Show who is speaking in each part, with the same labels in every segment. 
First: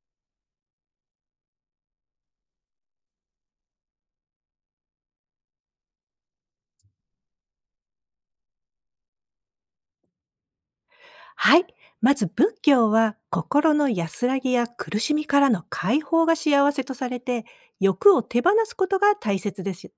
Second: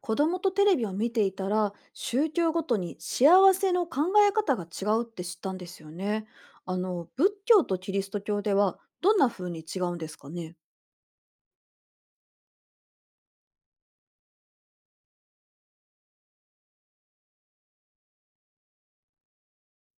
Speaker 1: 子供とテレビを見ていたら宗教ごとに幸せの考え方が違うって知ったんですよね。仏教とキリスト教ではどんな風に違うんですかね？
Speaker 2: はい。まず仏教は心の安らぎや苦しみからの解放が幸せとされて、欲を手放すことが大切です。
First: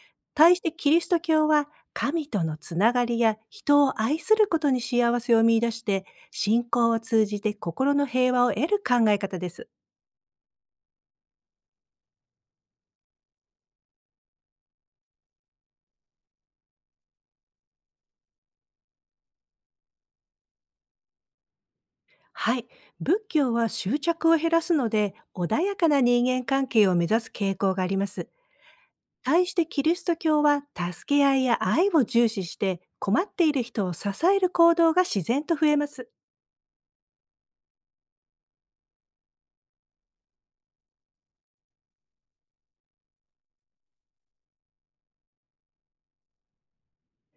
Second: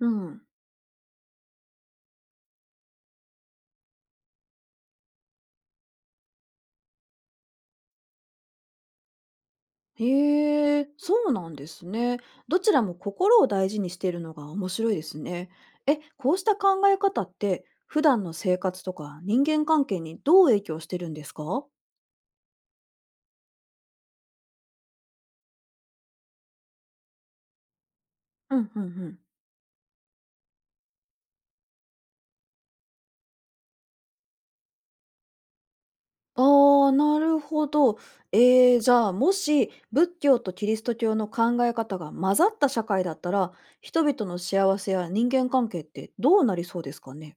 Speaker 1: うん。
Speaker 2: 対してキリスト教は神とのつながりや人を愛することに幸せを見出して、信仰を通じて心の平和を得る考え方です。
Speaker 1: へえ、そうなんですね。どちらも心を大事にしているのが面白いですね。え、こうした考え方って普段の生活とか人間関係にどう影響してるんですか？
Speaker 2: はい。仏教は執着を減らすので、穏やかな人間関係を目指す傾向があります。
Speaker 1: うんうんうん。
Speaker 2: 対してキリスト教は助け合いや愛を重視して、困っている人を支える行動が自然と増えます。
Speaker 1: ああ、なるほど。えじゃあもし仏教とキリスト教の考え方が混ざった社会だったら、人々の幸せや人間関係ってどうなりそうですかね？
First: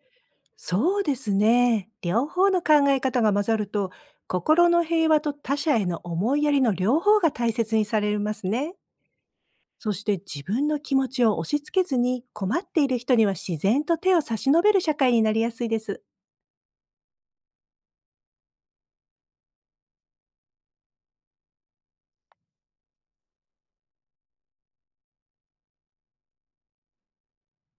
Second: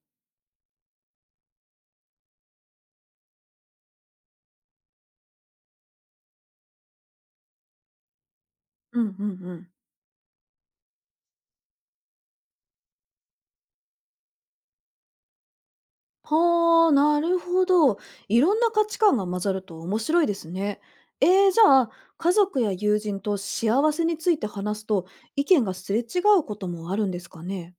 Speaker 2: そうですね。両方の考え方が混ざると、心の平和と他者への思いやりの両方が大切にされますね。
Speaker 1: うんうんうん。
Speaker 2: そして自分の気持ちを押し付けずに、困っている人には自然と手を差し伸べる社会になりやすいです。
Speaker 1: はあ、なるほど。いろんな価値観が混ざると面白いですね。じゃあ家族や友人と幸せについて話すと意見がすれ違うこともあるんですかね？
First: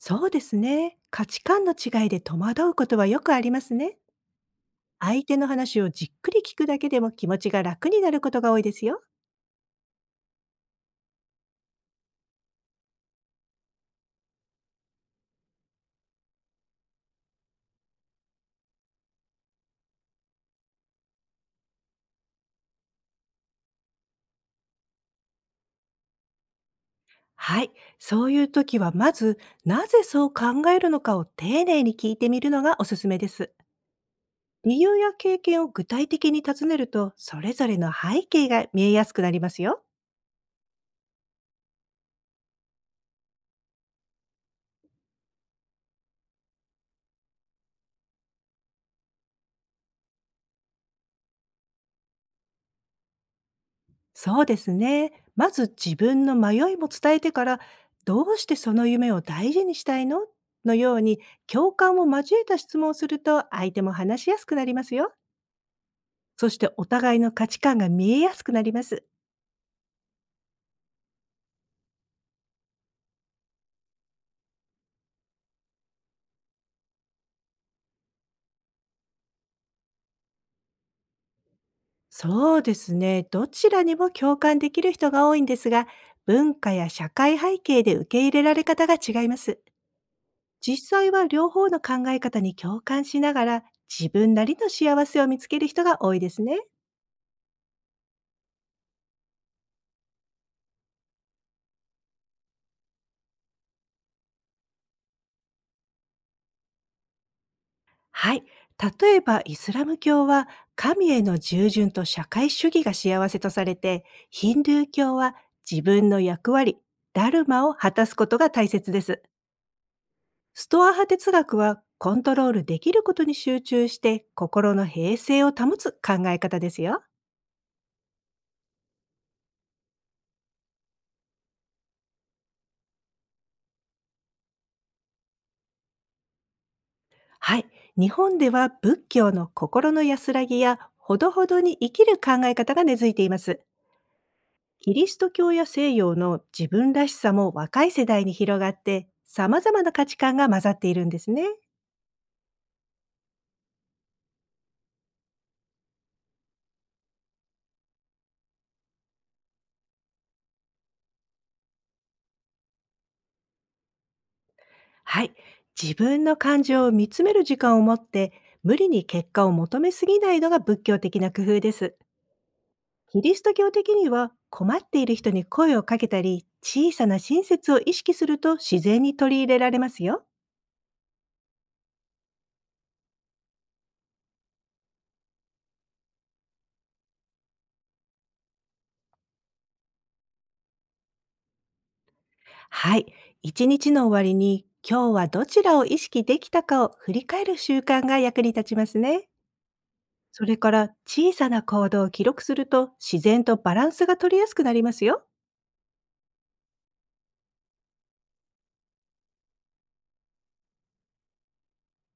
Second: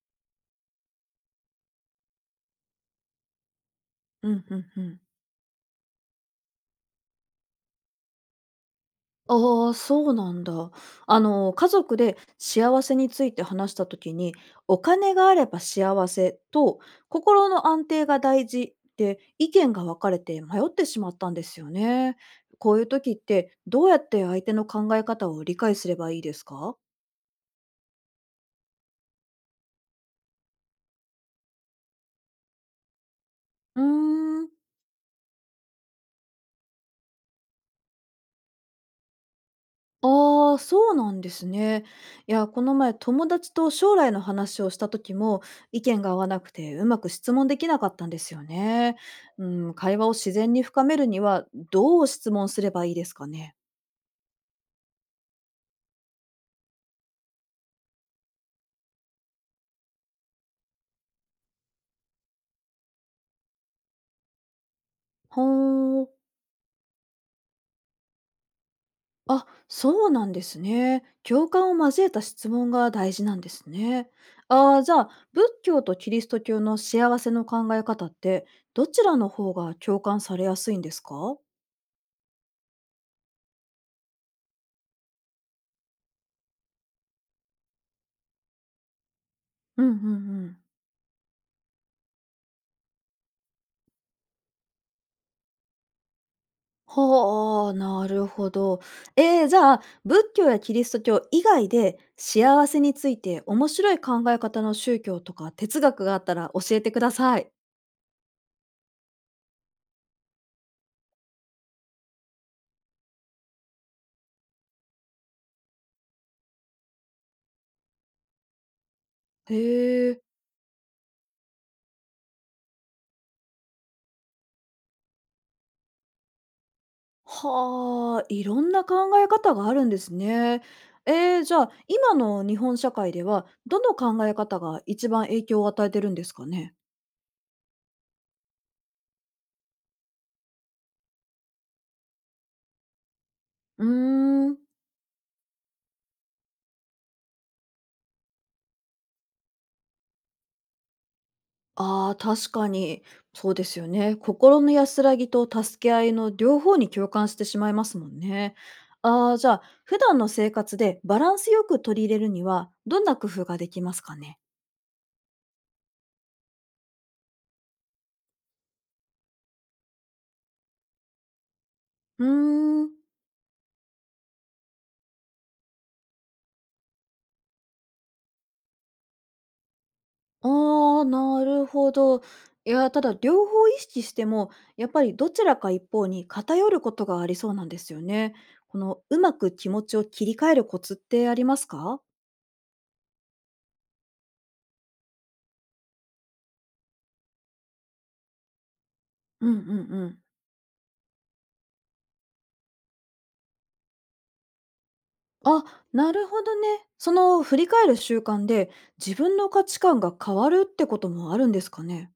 Speaker 2: そうですね。価値観の違いで戸惑うことはよくありますね。
Speaker 1: うんうんうん。
Speaker 2: 相手の話をじっくり聞くだけでも、気持ちが楽になることが多いですよ。
Speaker 1: ああ、そうなんだ。あの、家族で幸せについて話した時に、お金があれば幸せと心の安定が大事って意見が分かれて迷ってしまったんですよね。こういう時ってどうやって相手の考え方を理解すればいいですか？
Speaker 2: はい。そういう時はまず、なぜそう考えるのかを丁寧に聞いてみるのがおすすめです。
Speaker 1: うーん。
Speaker 2: 理由や経験を具体的に尋ねると、それぞれの背景が見えやすくなりますよ。
Speaker 1: ああ、そうなんですね。いや、この前友達と将来の話をした時も意見が合わなくてうまく質問できなかったんですよね。うん、会話を自然に深めるにはどう質問すればいいですかね。
Speaker 2: そうですね。まず自分の迷いも伝えてから、どうしてその夢を大事にしたいののように、共感を交えた質問をすると相手も話しやすくなりますよ。
Speaker 1: ほー。
Speaker 2: そしてお互いの価値観が見えやすくなります。
Speaker 1: あ、そうなんですね。共感を交えた質問が大事なんですね。ああ、じゃあ仏教とキリスト教の幸せの考え方ってどちらの方が共感されやすいんですか？
Speaker 2: そうですね。どちらにも共感できる人が多いんですが、文化や社会背景で受け入れられ方が違います。
Speaker 1: うんうんうん。
Speaker 2: 実際は両方の考え方に共感しながら、自分なりの幸せを見つける人が多いですね。
Speaker 1: はあ、なるほど。じゃあ仏教やキリスト教以外で幸せについて面白い考え方の宗教とか哲学があったら教えてください。
Speaker 2: はい。例えば、イスラム教は神への従順と社会主義が幸せとされて、ヒンドゥー教は自分の役割、ダルマを果たすことが大切です。
Speaker 1: へえ。
Speaker 2: ストア派哲学はコントロールできることに集中して、心の平静を保つ考え方ですよ。
Speaker 1: はあ、いろんな考え方があるんですね。じゃあ今の日本社会ではどの考え方が一番影響を与えてるんですかね？
Speaker 2: はい。日本では仏教の心の安らぎやほどほどに生きる考え方が根付いています。
Speaker 1: うーん。
Speaker 2: キリスト教や西洋の自分らしさも若い世代に広がって、様々な価値観が混ざっているんですね。
Speaker 1: ああ、確かに、そうですよね。心の安らぎと助け合いの両方に共感してしまいますもんね。ああ、じゃあ、普段の生活でバランスよく取り入れるには、どんな工夫ができますかね？
Speaker 2: はい。自分の感情を見つめる時間を持って、無理に結果を求めすぎないのが仏教的な工夫です。
Speaker 1: うーん。
Speaker 2: キリスト教的には困っている人に声をかけたり、小さな親切を意識すると自然に取り入れられますよ。
Speaker 1: ああ、なるほど。いや、ただ両方意識しても、やっぱりどちらか一方に偏ることがありそうなんですよね。この、うまく気持ちを切り替えるコツってありますか？
Speaker 2: はい。一日の終わりに今日はどちらを意識できたかを振り返る習慣が役に立ちますね。
Speaker 1: うんうんうん。
Speaker 2: それから小さな行動を記録すると、自然とバランスが取りやすくなりますよ。
Speaker 1: あ、なるほどね。その振り返る習慣で自分の価値観が変わるってこともあるんですかね。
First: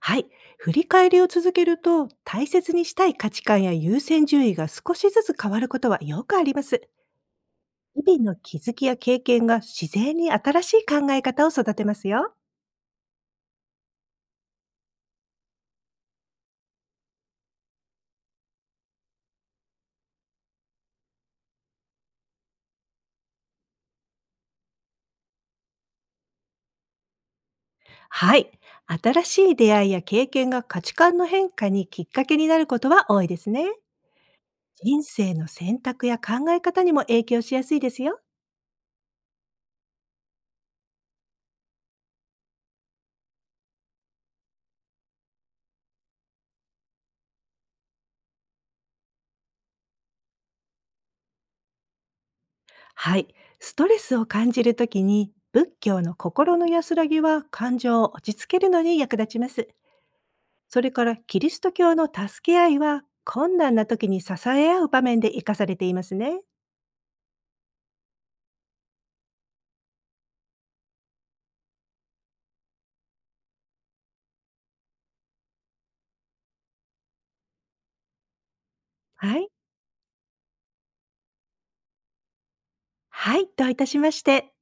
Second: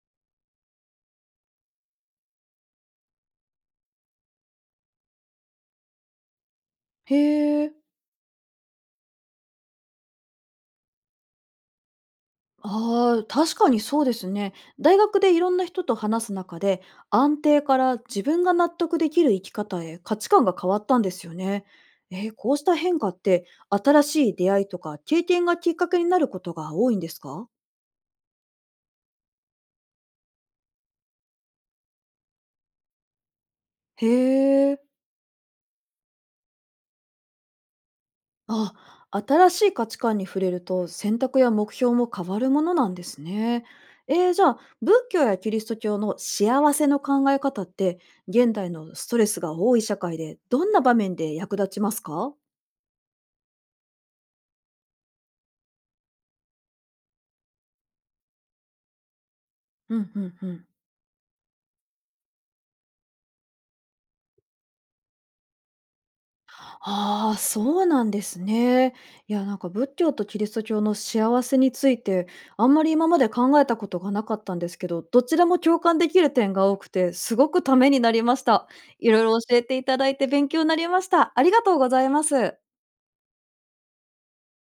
Speaker 2: はい。振り返りを続けると、大切にしたい価値観や優先順位が少しずつ変わることはよくあります。
Speaker 1: へえ。
Speaker 2: 日々の気づきや経験が自然に新しい考え方を育てますよ。
Speaker 1: ああ、確かにそうですね。大学でいろんな人と話す中で、安定から自分が納得できる生き方へ価値観が変わったんですよね。こうした変化って新しい出会いとか経験がきっかけになることが多いんですか？
Speaker 2: はい。新しい出会いや経験が価値観の変化にきっかけになることは多いですね。
Speaker 1: へえ。
Speaker 2: 人生の選択や考え方にも影響しやすいですよ。
Speaker 1: あ、新しい価値観に触れると選択や目標も変わるものなんですね。じゃあ仏教やキリスト教の幸せの考え方って現代のストレスが多い社会でどんな場面で役立ちますか？
Speaker 2: はい。ストレスを感じるときに、仏教の心の安らぎは感情を落ち着けるのに役立ちます。
Speaker 1: うんうんうん。
Speaker 2: それからキリスト教の助け合いは、困難な時に支え合う場面で生かされていますね。
Speaker 1: ああ、そうなんですね。いや、なんか仏教とキリスト教の幸せについて、あんまり今まで考えたことがなかったんですけど、どちらも共感できる点が多くて、すごくためになりました。いろい
Speaker 2: は
Speaker 1: ろ
Speaker 2: い。
Speaker 1: 教えていただいて勉強になりました。ありがとうございます。
Speaker 2: はい、どういたしまして。